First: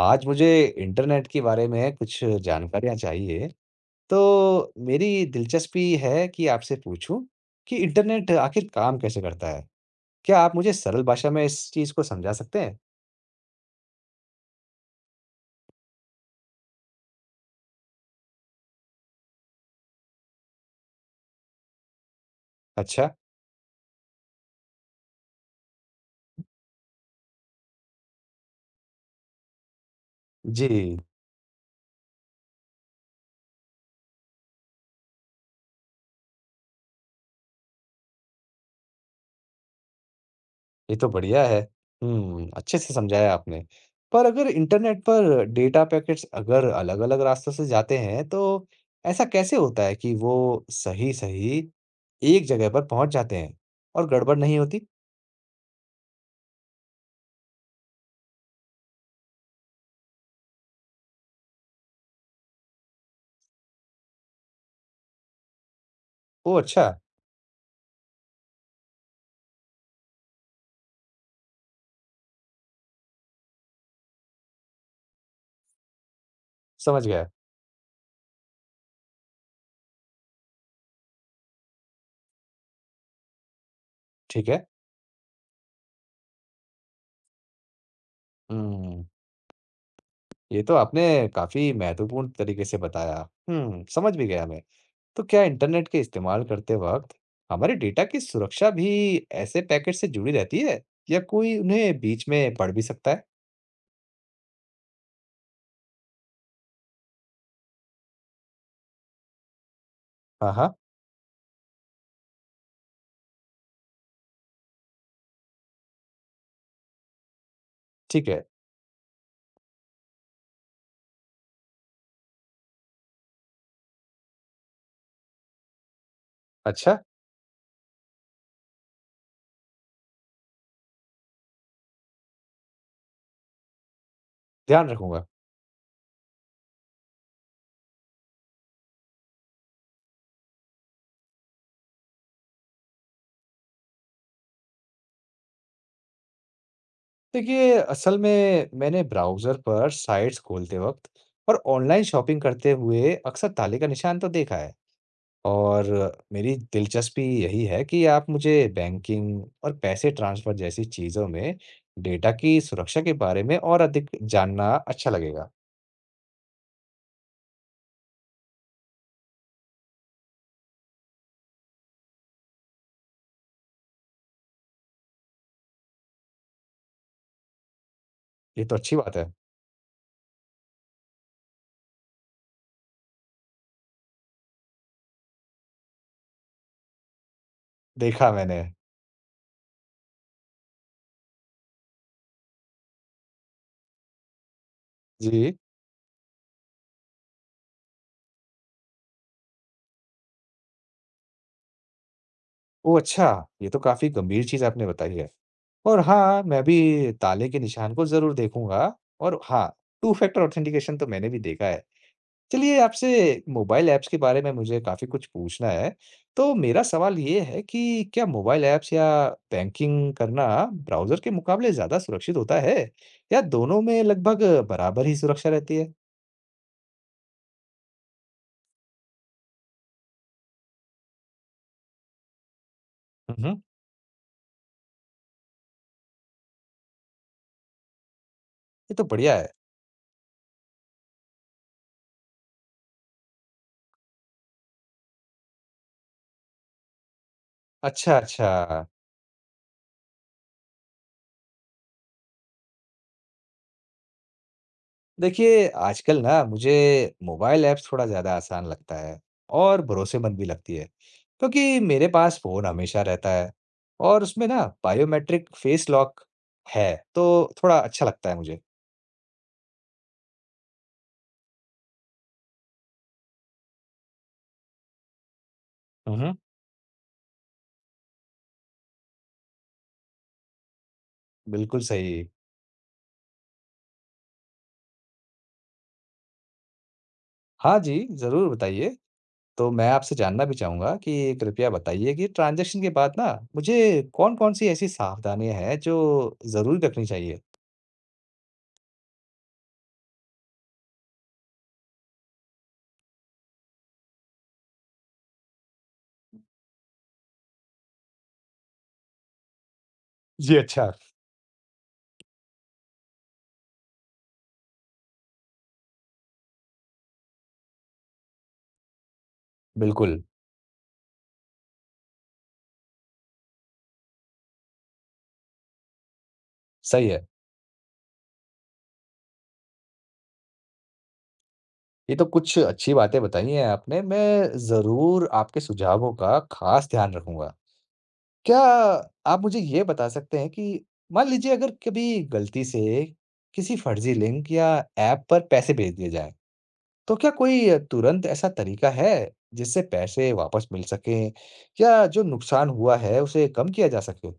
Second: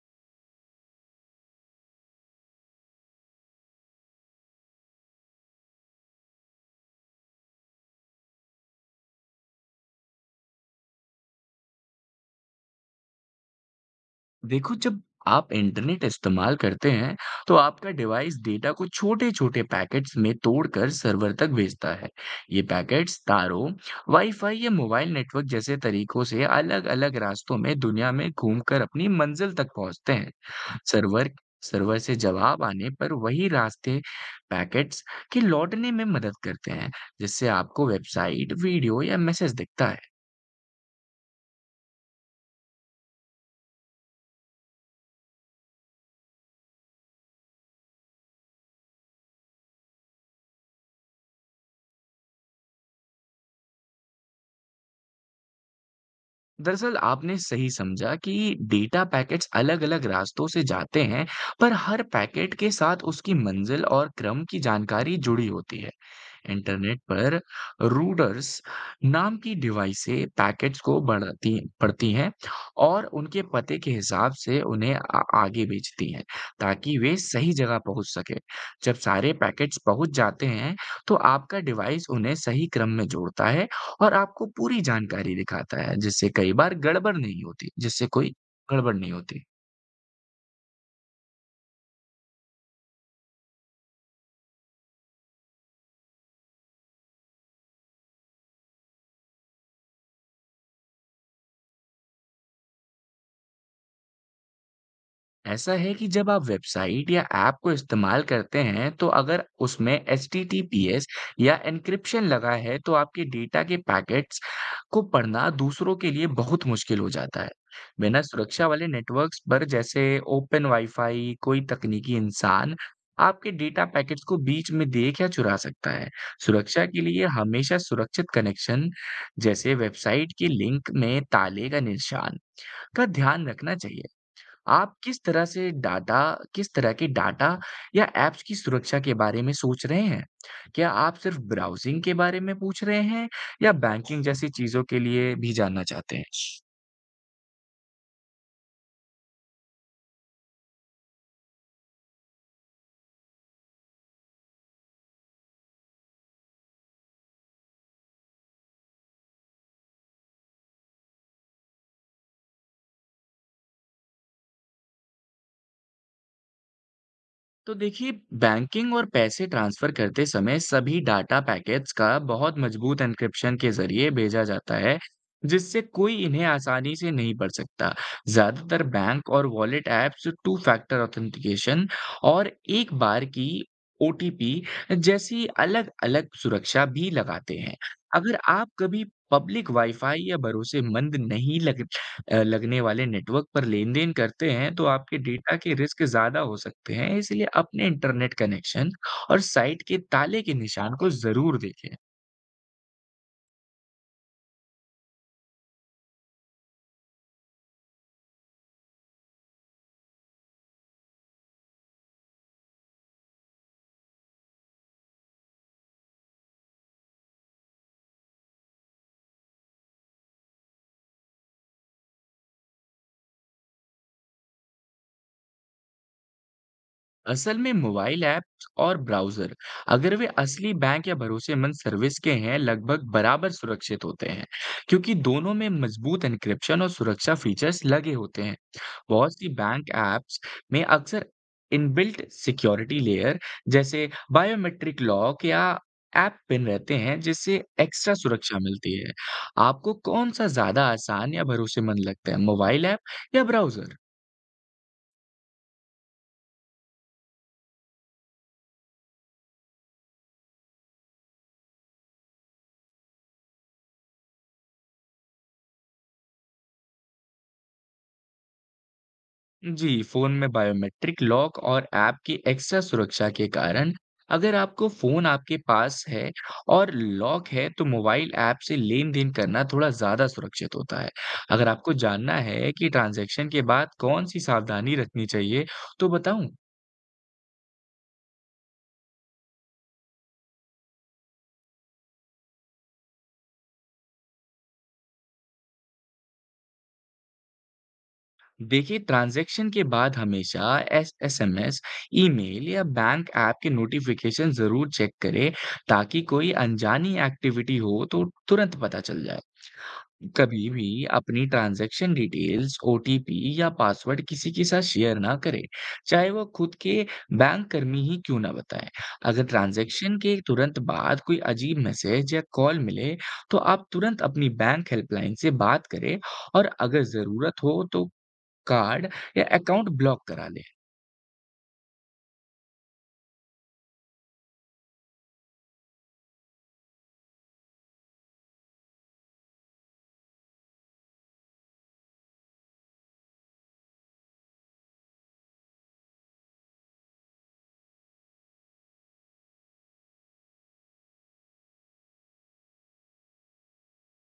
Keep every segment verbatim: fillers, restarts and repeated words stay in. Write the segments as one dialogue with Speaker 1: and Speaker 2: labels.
Speaker 1: आज मुझे इंटरनेट के बारे में कुछ जानकारियाँ चाहिए, तो मेरी दिलचस्पी है कि आपसे पूछूँ कि इंटरनेट आखिर काम कैसे करता है? क्या आप मुझे सरल भाषा में इस चीज़ को समझा सकते हैं?
Speaker 2: देखो, जब आप इंटरनेट इस्तेमाल करते हैं, तो आपका डिवाइस डेटा को छोटे-छोटे पैकेट्स में तोड़कर सर्वर तक भेजता है। ये
Speaker 1: अच्छा,
Speaker 2: पैकेट्स तारों, वाई-फाई या मोबाइल नेटवर्क जैसे तरीकों से अलग-अलग रास्तों में दुनिया में घूमकर अपनी मंज़िल तक पहुँचते हैं।
Speaker 1: जी,
Speaker 2: सर्वर सर्वर से जवाब आने पर वही रास्ते पैकेट्स के लौटने में मदद करते हैं, जिससे आपको वेबसाइट, वीडियो या मैसेज दिखता है।
Speaker 1: ये तो बढ़िया है। हुँ, अच्छे से समझाया आपने। पर अगर इंटरनेट पर डेटा पैकेट्स अगर अलग-अलग रास्तों से जाते हैं, तो ऐसा कैसे होता है कि वो सही-सही एक जगह पर पहुँच जाते हैं और गड़बड़ नहीं होती?
Speaker 2: दरअसल आपने सही समझा कि डेटा पैकेट्स अलग-अलग रास्तों से जाते हैं, पर हर पैकेट के साथ उसकी मंजिल और क्रम की जानकारी जुड़ी होती है।
Speaker 1: ओह अच्छा,
Speaker 2: इंटरनेट पर रूडर्स नाम की डिवाइस से पैकेट्स को बढ़ती पढ़ती हैं और उनके पते के हिसाब से उन्हें आ, आगे भेजती हैं, ताकि
Speaker 1: समझ
Speaker 2: वे
Speaker 1: गया।
Speaker 2: सही जगह पहुंच सके। जब सारे पैकेट्स पहुंच जाते हैं, तो आपका डिवाइस उन्हें सही क्रम में जोड़ता है और आपको
Speaker 1: ठीक है।
Speaker 2: पूरी जानकारी दिखाता है जिससे कई बार गड़बड़ नहीं होती जिससे कोई गड़बड़
Speaker 1: हुँ,
Speaker 2: नहीं होती।
Speaker 1: ये तो आपने काफ़ी महत्वपूर्ण तरीके से बताया। हुँ, समझ भी गया मैं। तो क्या इंटरनेट के इस्तेमाल करते वक़्त हमारे डेटा की सुरक्षा भी ऐसे पैकेट से जुड़ी रहती है या कोई उन्हें बीच में पढ़ भी सकता है?
Speaker 2: ऐसा है कि जब आप वेबसाइट या ऐप को इस्तेमाल करते हैं, तो अगर उसमें
Speaker 1: हाँ, हाँ,
Speaker 2: एचटीटीपीएस या एन्क्रिप्शन लगा है, तो आपके डेटा के पैकेट्स को पढ़ना दूसरों के लिए बहुत मुश्किल हो जाता है। बिना
Speaker 1: ठीक है।
Speaker 2: सुरक्षा वाले नेटवर्क्स पर जैसे ओपन वाईफाई, कोई तकनीकी इंसान आपके डेटा पैकेट्स को बीच में देख या चुरा सकता है। सुरक्षा
Speaker 1: अच्छा,
Speaker 2: के लिए हमेशा सुरक्षित कनेक्शन जैसे वेबसाइट के लिंक में ताले का निशान का ध्यान रखना चाहिए।
Speaker 1: ध्यान
Speaker 2: आप किस
Speaker 1: रखूँगा।
Speaker 2: तरह से डाटा किस तरह के डाटा या ऐप्स की सुरक्षा के बारे में सोच रहे हैं? क्या आप सिर्फ ब्राउज़िंग के बारे में पूछ रहे हैं या बैंकिंग जैसी चीज़ों के लिए भी जानना चाहते हैं?
Speaker 1: देखिए, असल में मैंने ब्राउज़र पर साइट्स खोलते वक़्त और ऑनलाइन शॉपिंग करते हुए अक्सर ताले का निशान तो देखा है। और मेरी दिलचस्पी यही है कि आप मुझे बैंकिंग और पैसे ट्रांसफर जैसी चीज़ों में डेटा की सुरक्षा के बारे में और अधिक जानना अच्छा लगेगा।
Speaker 2: तो देखिए, बैंकिंग और पैसे ट्रांसफर करते समय सभी डाटा पैकेट्स का बहुत मजबूत एन्क्रिप्शन के जरिए भेजा जाता है जिससे कोई इन्हें आसानी से नहीं पढ़ सकता।
Speaker 1: ये तो
Speaker 2: ज्यादातर
Speaker 1: अच्छी बात है,
Speaker 2: बैंक और wallet apps two factor authentication और एक बार की ओटीपी जैसी अलग-अलग सुरक्षा भी लगाते हैं।
Speaker 1: देखा
Speaker 2: अगर
Speaker 1: मैंने।
Speaker 2: आप कभी पब्लिक वाईफाई या भरोसेमंद नहीं लग अ, लगने वाले नेटवर्क पर लेन-देन करते हैं, तो आपके
Speaker 1: जी।
Speaker 2: डेटा के रिस्क ज़्यादा हो सकते हैं। इसलिए अपने इंटरनेट कनेक्शन और साइट के ताले के निशान को ज़रूर देखें।
Speaker 1: ओह अच्छा, ये तो काफ़ी गंभीर चीज़ आपने बताई है। और हाँ, मैं भी ताले के निशान को ज़रूर देखूँगा और हाँ, टू फैक्टर ऑथेंटिकेशन तो मैंने भी देखा है। चलिए आपसे मोबाइल ऐप्स के बारे में मुझे काफ़ी कुछ पूछना है। तो मेरा सवाल ये है कि क्या मोबाइल ऐप्स या बैंकिंग करना ब्राउज़र के मुकाबले ज़्यादा सुरक्षित होता है? या दोनों में लगभग बराबर ही सुरक्षा रहती है?
Speaker 2: असल में मोबाइल ऐप्स और ब्राउज़र अगर वे असली बैंक या भरोसेमंद सर्विस के हैं, लगभग
Speaker 1: हुँ,
Speaker 2: बराबर
Speaker 1: हुँ।
Speaker 2: सुरक्षित होते हैं, क्योंकि दोनों में मजबूत एन्क्रिप्शन और सुरक्षा फीचर्स लगे होते हैं।
Speaker 1: ये तो
Speaker 2: बहुत
Speaker 1: बढ़िया
Speaker 2: सी
Speaker 1: है।
Speaker 2: बैंक ऐप्स में अक्सर इनबिल्ट सिक्योरिटी लेयर जैसे बायोमेट्रिक लॉक या ऐप पिन रहते हैं जिससे एक्स्ट्रा
Speaker 1: अच्छा,
Speaker 2: सुरक्षा
Speaker 1: अच्छा।
Speaker 2: मिलती है। आपको कौन सा ज्यादा आसान या भरोसेमंद लगता है, मोबाइल ऐप या ब्राउज़र?
Speaker 1: देखिए आजकल ना मुझे मोबाइल ऐप्स थोड़ा ज़्यादा आसान लगता है और भरोसेमंद भी लगती है। क्योंकि मेरे पास फ़ोन हमेशा रहता है और उसमें ना बायोमेट्रिक फ़ेस लॉक है, तो थोड़ा अच्छा लगता है मुझे।
Speaker 2: जी, फ़ोन में बायोमेट्रिक लॉक और ऐप की एक्स्ट्रा सुरक्षा के कारण अगर आपको फ़ोन आपके पास
Speaker 1: हुँ,
Speaker 2: है
Speaker 1: हुँ।
Speaker 2: और लॉक है, तो मोबाइल ऐप से लेन-देन करना थोड़ा ज़्यादा सुरक्षित होता है। अगर
Speaker 1: बिल्कुल
Speaker 2: आपको
Speaker 1: सही।
Speaker 2: जानना है कि ट्रांज़ैक्शन के बाद कौन-सी सावधानी रखनी चाहिए, तो बताऊँ?
Speaker 1: हाँ जी, ज़रूर बताइए। तो मैं आपसे जानना भी चाहूँगा कि कृपया बताइए कि ट्रांज़ैक्शन के बाद ना मुझे कौन-कौन सी ऐसी सावधानियाँ हैं जो ज़रूर रखनी चाहिए?
Speaker 2: देखिए, ट्रांज़ैक्शन के बाद हमेशा एस एसएमएस, ईमेल या बैंक ऐप के नोटिफ़िकेशन ज़रूर चेक करें, ताकि कोई अनजानी एक्टिविटी हो, तो तुरंत पता चल जाए।
Speaker 1: जी,
Speaker 2: कभी
Speaker 1: अच्छा।
Speaker 2: भी अपनी ट्रांजैक्शन डिटेल्स, ओटीपी या पासवर्ड किसी के साथ शेयर ना करें, चाहे वो खुद के बैंक कर्मी ही क्यों ना बताएं। अगर ट्रांजैक्शन
Speaker 1: बिल्कुल,
Speaker 2: के तुरंत बाद कोई अजीब मैसेज या कॉल मिले, तो आप तुरंत अपनी बैंक हेल्पलाइन से बात करें और अगर
Speaker 1: सही है।
Speaker 2: ज़रूरत हो तो कार्ड या अकाउंट ब्लॉक करा लें।
Speaker 1: ये तो कुछ अच्छी बातें बताई हैं आपने। मैं ज़रूर आपके सुझावों का ख़ास ध्यान रखूँगा। क्या आप मुझे ये बता सकते हैं कि मान लीजिए अगर कभी गलती से किसी फ़र्ज़ी लिंक या ऐप पर पैसे भेज दिए जाएँ? तो क्या कोई तुरंत ऐसा तरीका है जिससे पैसे वापस मिल सकें या जो नुकसान हुआ है उसे कम किया जा सके?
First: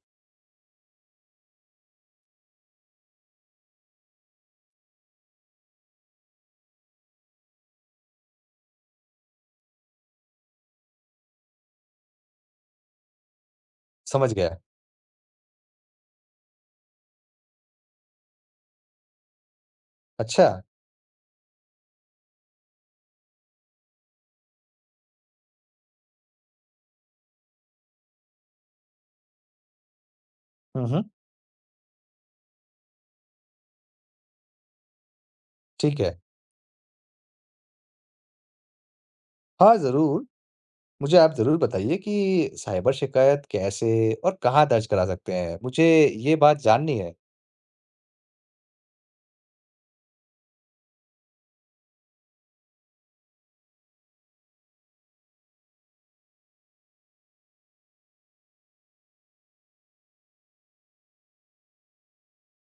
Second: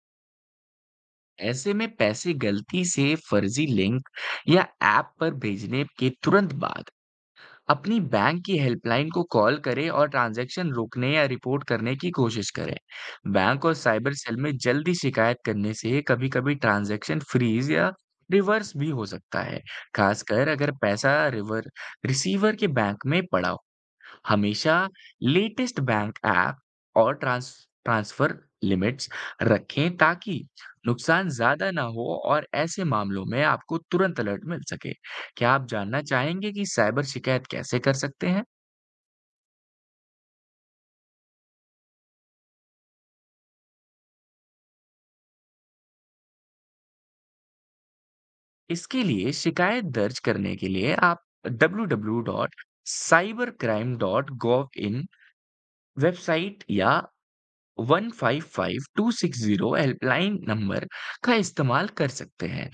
Speaker 2: ऐसे में पैसे गलती से फर्जी लिंक या ऐप पर भेजने के तुरंत बाद अपनी बैंक की हेल्पलाइन को कॉल करें और ट्रांजैक्शन रोकने या रिपोर्ट करने की कोशिश करें। बैंक और साइबर
Speaker 1: समझ
Speaker 2: सेल में
Speaker 1: गया।
Speaker 2: जल्दी शिकायत करने से कभी-कभी ट्रांजैक्शन फ्रीज़ या रिवर्स भी हो सकता है,
Speaker 1: अच्छा।
Speaker 2: खासकर अगर पैसा रिवर रिसीवर के बैंक में पड़ा हो। हमेशा लेटेस्ट बैंक ऐप और ट्रांस ट्रांसफर लिमिट्स रखें ताकि
Speaker 1: हुँ, हुँ।
Speaker 2: नुकसान ज्यादा ना हो और ऐसे मामलों में आपको तुरंत अलर्ट मिल सके। क्या आप
Speaker 1: ठीक
Speaker 2: जानना
Speaker 1: है।
Speaker 2: चाहेंगे कि साइबर शिकायत कैसे कर सकते हैं?
Speaker 1: हाँ, ज़रूर। मुझे आप ज़रूर बताइए कि साइबर शिकायत कैसे और कहाँ दर्ज करा सकते हैं? मुझे ये बात जाननी है।
Speaker 2: इसके लिए शिकायत दर्ज करने के लिए आप W W W dot cybercrime dot gov dot in website या one five five two six zero helpline number का इस्तेमाल कर सकते हैं।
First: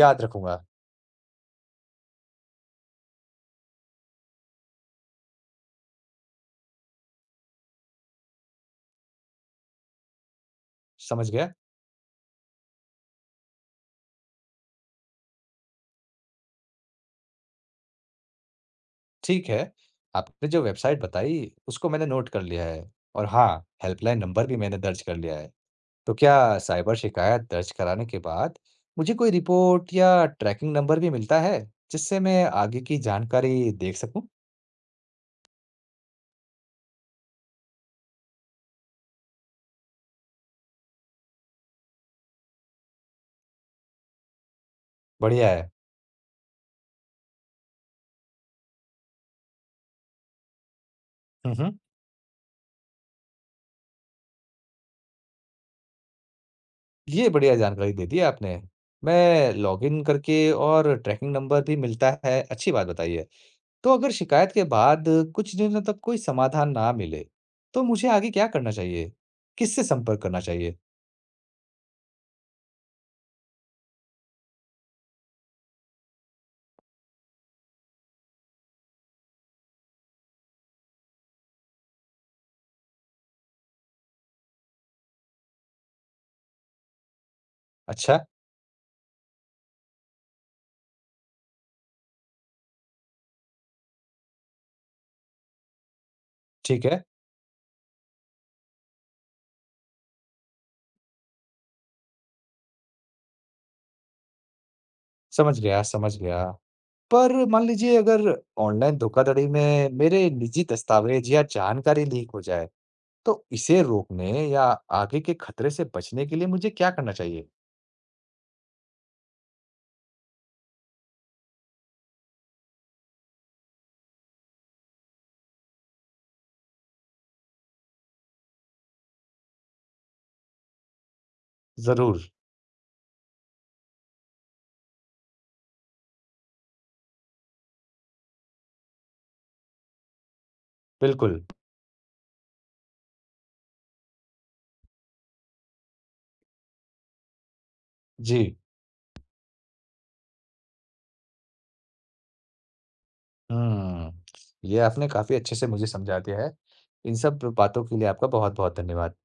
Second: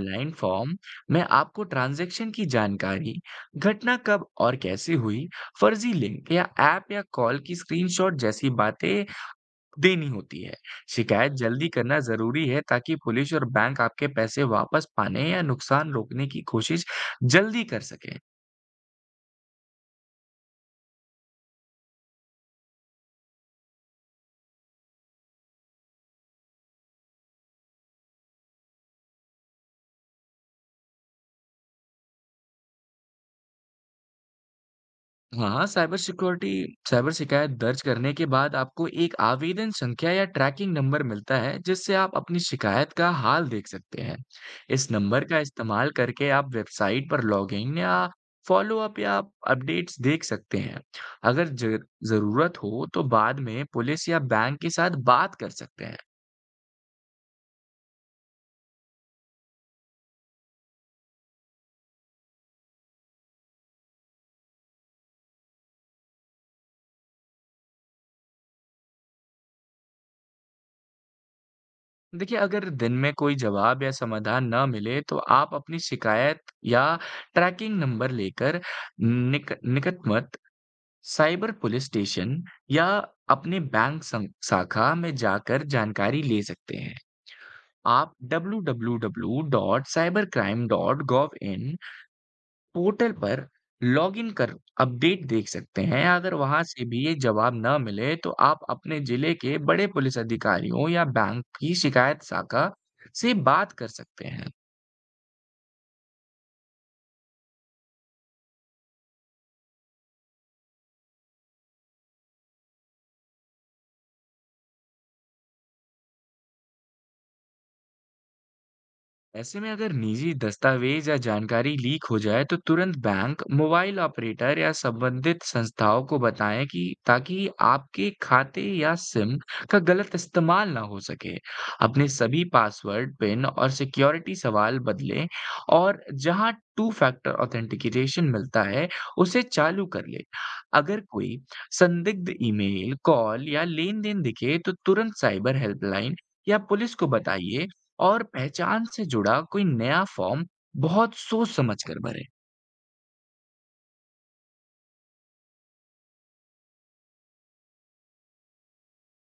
Speaker 1: याद रखूँगा।
Speaker 2: फॉर्म में आपको ट्रांजैक्शन की जानकारी, घटना कब और कैसे हुई, फर्जी लिंक या ऐप या कॉल की स्क्रीनशॉट जैसी बातें देनी होती है।
Speaker 1: समझ
Speaker 2: शिकायत
Speaker 1: गया।
Speaker 2: जल्दी करना जरूरी है ताकि पुलिस और बैंक आपके पैसे वापस पाने या नुकसान रोकने की कोशिश जल्दी कर सके।
Speaker 1: ठीक है। आपने जो वेबसाइट बताई उसको मैंने नोट कर लिया है और हाँ, हेल्पलाइन नंबर भी मैंने दर्ज कर लिया है। तो क्या साइबर शिकायत दर्ज कराने के बाद मुझे कोई रिपोर्ट या ट्रैकिंग नंबर भी मिलता है जिससे मैं आगे की जानकारी देख सकूं?
Speaker 2: हाँ, साइबर सिक्योरिटी साइबर शिकायत दर्ज करने के बाद आपको एक आवेदन संख्या या ट्रैकिंग नंबर मिलता है, जिससे आप अपनी शिकायत का हाल देख सकते हैं। इस नंबर का
Speaker 1: बढ़िया है।
Speaker 2: इस्तेमाल करके आप वेबसाइट पर लॉगिन या फॉलोअप या अपडेट्स देख सकते हैं। अगर
Speaker 1: हम्म,
Speaker 2: ज ज़रूरत हो, तो बाद में पुलिस या बैंक के साथ बात कर सकते हैं।
Speaker 1: ये बढ़िया जानकारी दे दी आपने। मैं लॉगिन करके और ट्रैकिंग नंबर भी मिलता है, अच्छी बात बताई है। तो अगर शिकायत के बाद कुछ दिनों तक कोई समाधान ना मिले, तो मुझे आगे क्या करना चाहिए? किससे संपर्क करना चाहिए?
Speaker 2: देखिए, अगर दिन में कोई जवाब या समाधान ना मिले, तो आप अपनी शिकायत या ट्रैकिंग नंबर लेकर निक निकटतम साइबर पुलिस स्टेशन या अपने बैंक सं- शाखा में जाकर जानकारी ले सकते हैं। आप
Speaker 1: अच्छा,
Speaker 2: W W W dot cybercrime dot gov dot in portal पर लॉगिन कर अपडेट देख सकते हैं। अगर वहां से
Speaker 1: ठीक है।
Speaker 2: भी ये जवाब न मिले तो आप अपने जिले के बड़े पुलिस अधिकारियों या बैंक की शिकायत शाखा से बात कर सकते हैं।
Speaker 1: समझ गया, समझ गया। पर मान लीजिए अगर ऑनलाइन धोखाधड़ी में मेरे निजी दस्तावेज़ या जानकारी लीक हो जाए, तो इसे रोकने या आगे के खतरे से बचने के लिए मुझे क्या करना चाहिए?
Speaker 2: ऐसे में अगर निजी दस्तावेज या जानकारी लीक हो जाए तो तुरंत बैंक, मोबाइल ऑपरेटर या संबंधित संस्थाओं को बताएं, कि ताकि आपके खाते या सिम का गलत इस्तेमाल ना हो सके। अपने
Speaker 1: ज़रूर,
Speaker 2: सभी पासवर्ड, पिन और सिक्योरिटी सवाल बदलें और जहां टू फैक्टर ऑथेंटिकेशन मिलता है, उसे चालू कर लें। अगर कोई
Speaker 1: बिल्कुल,
Speaker 2: संदिग्ध ईमेल, कॉल या लेन-देन दिखे तो तुरंत साइबर हेल्पलाइन या पुलिस को बताइए और
Speaker 1: जी।
Speaker 2: पहचान से जुड़ा कोई नया फॉर्म बहुत सोच समझ कर भरें।
Speaker 1: हुँ, ये आपने काफ़ी अच्छे से मुझे समझा दिया है। इन सब बातों के लिए आपका बहुत-बहुत धन्यवाद।